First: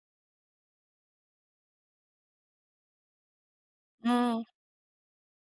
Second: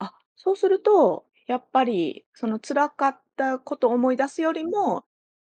あ、そうすると、やっぱりその辛かったことをう思い出すん。よりも、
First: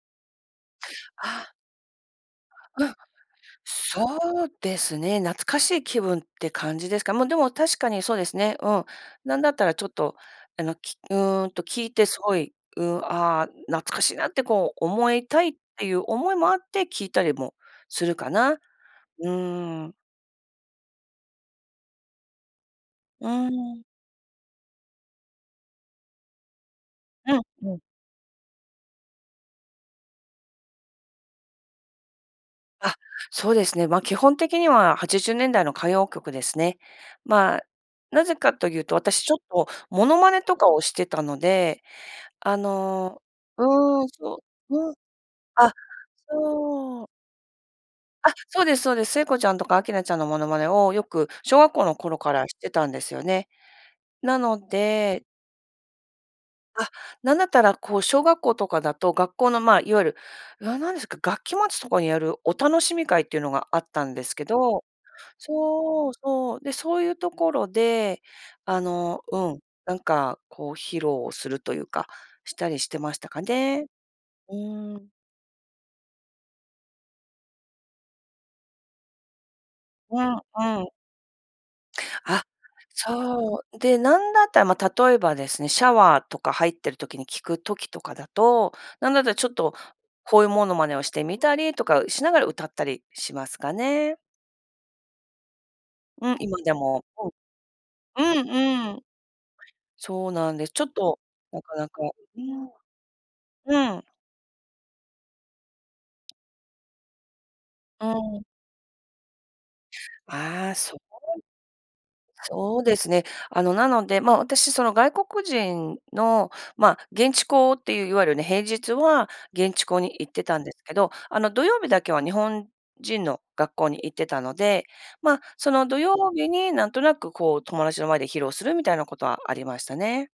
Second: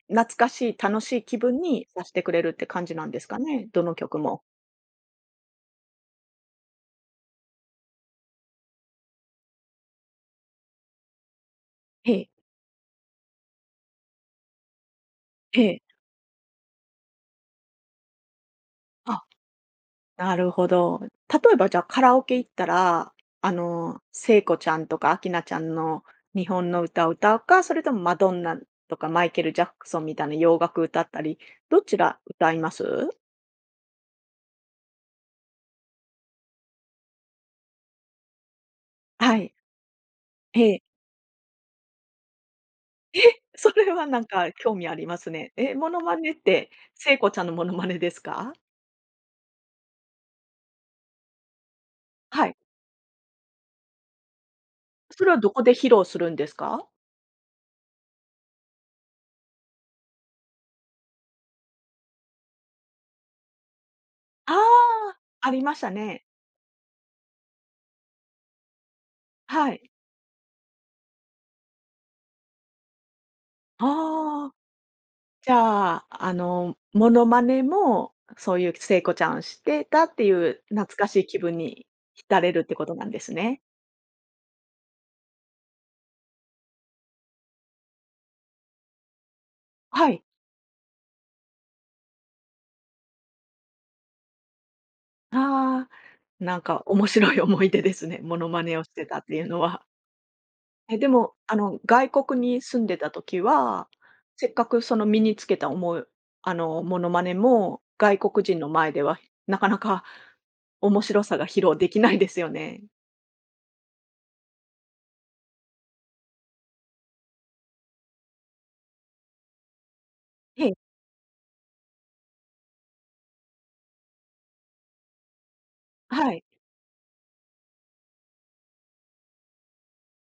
懐かしい、楽しい気あ。分にさしてくれるって感うん。じなんですかね、どの曲も。そうですね、懐かしい気分って感じですか、ま、でも確かにそうですね。うん。なんだったらちょっとあの、きうんと聞いてえすえ。ごい、うん、あ、懐かしいなってこう、思いたいっええ。ていう思いもあって聞いたりもするかな。あ、うん。なるほど。例えばじゃあ、カラオケ行ったら、うあん。の聖子ちゃんとか明菜ちゃんの日本の歌をう歌うん、か、そうん。れともマドンナとかマイケルジャクソンみたいな洋楽歌ったり、どちら歌いまあ、す？そうですね、ま、基本的には80年代の歌謡曲ですね。ま、何故かというと、私ちょはっい。とモノマネとかええ。をしてたので、あえ、のそれうはん、なんそか興う、味うん。ありますね。あえ、モノマネって、そう。聖子ちゃんのモノマネですあ、か？そうですそうです。聖子ちゃんとか明菜ちゃんのモノマネをよく、小学校の頃かはらい。してたんですよね。なのでそれはどこで披露するんですか？あ、なんだったらこう小学校とかだと学校のま、いわゆる、な何ですか、学期末とかにやるお楽しみ会っていうのがあったんですけあ、ど、ありましたそう、ね。そう、で、そういうところで、あの、うん、はい。なんかこう披露するというか、したりしてましたかね。ああ、うん。じゃあ、あのモノマネも、そういう聖子ちゃんしてたっうていん、うう懐ん。かしい気分に浸あ、れるってことなんですね。そう。で、なんだったら、ま、例えばですね、シャワーとか入ってる時に聴く時とかだと、なんだったらちょっと、はい。声モノマネをしてみたりとかしながら歌ったりしますかね。ああ、うん、な今んでかも、面うん。白い思い出ですね。モうノマネをんしうん。てたっていうのは。そうなんです。ちょっえ、でと、も、あなかの、なか外う国にん。住んでた時は、うん。せっかくその身につけたおもあの、モノマネもう外国ん。人の前では、なかなかああ、そ面白さが披露できないで [unintelligible] すよそうね。ですね、あの、なので、ま、私、その外国人の、ま、現地校っていういわゆるね、平日は現地校に行ってたんえでえ。すけど、あの、土曜日だけは日本人の学校に行ってたので、ま、その土曜はい。日になんとなくこう、友達の前で披露するみたいなことはありましたね。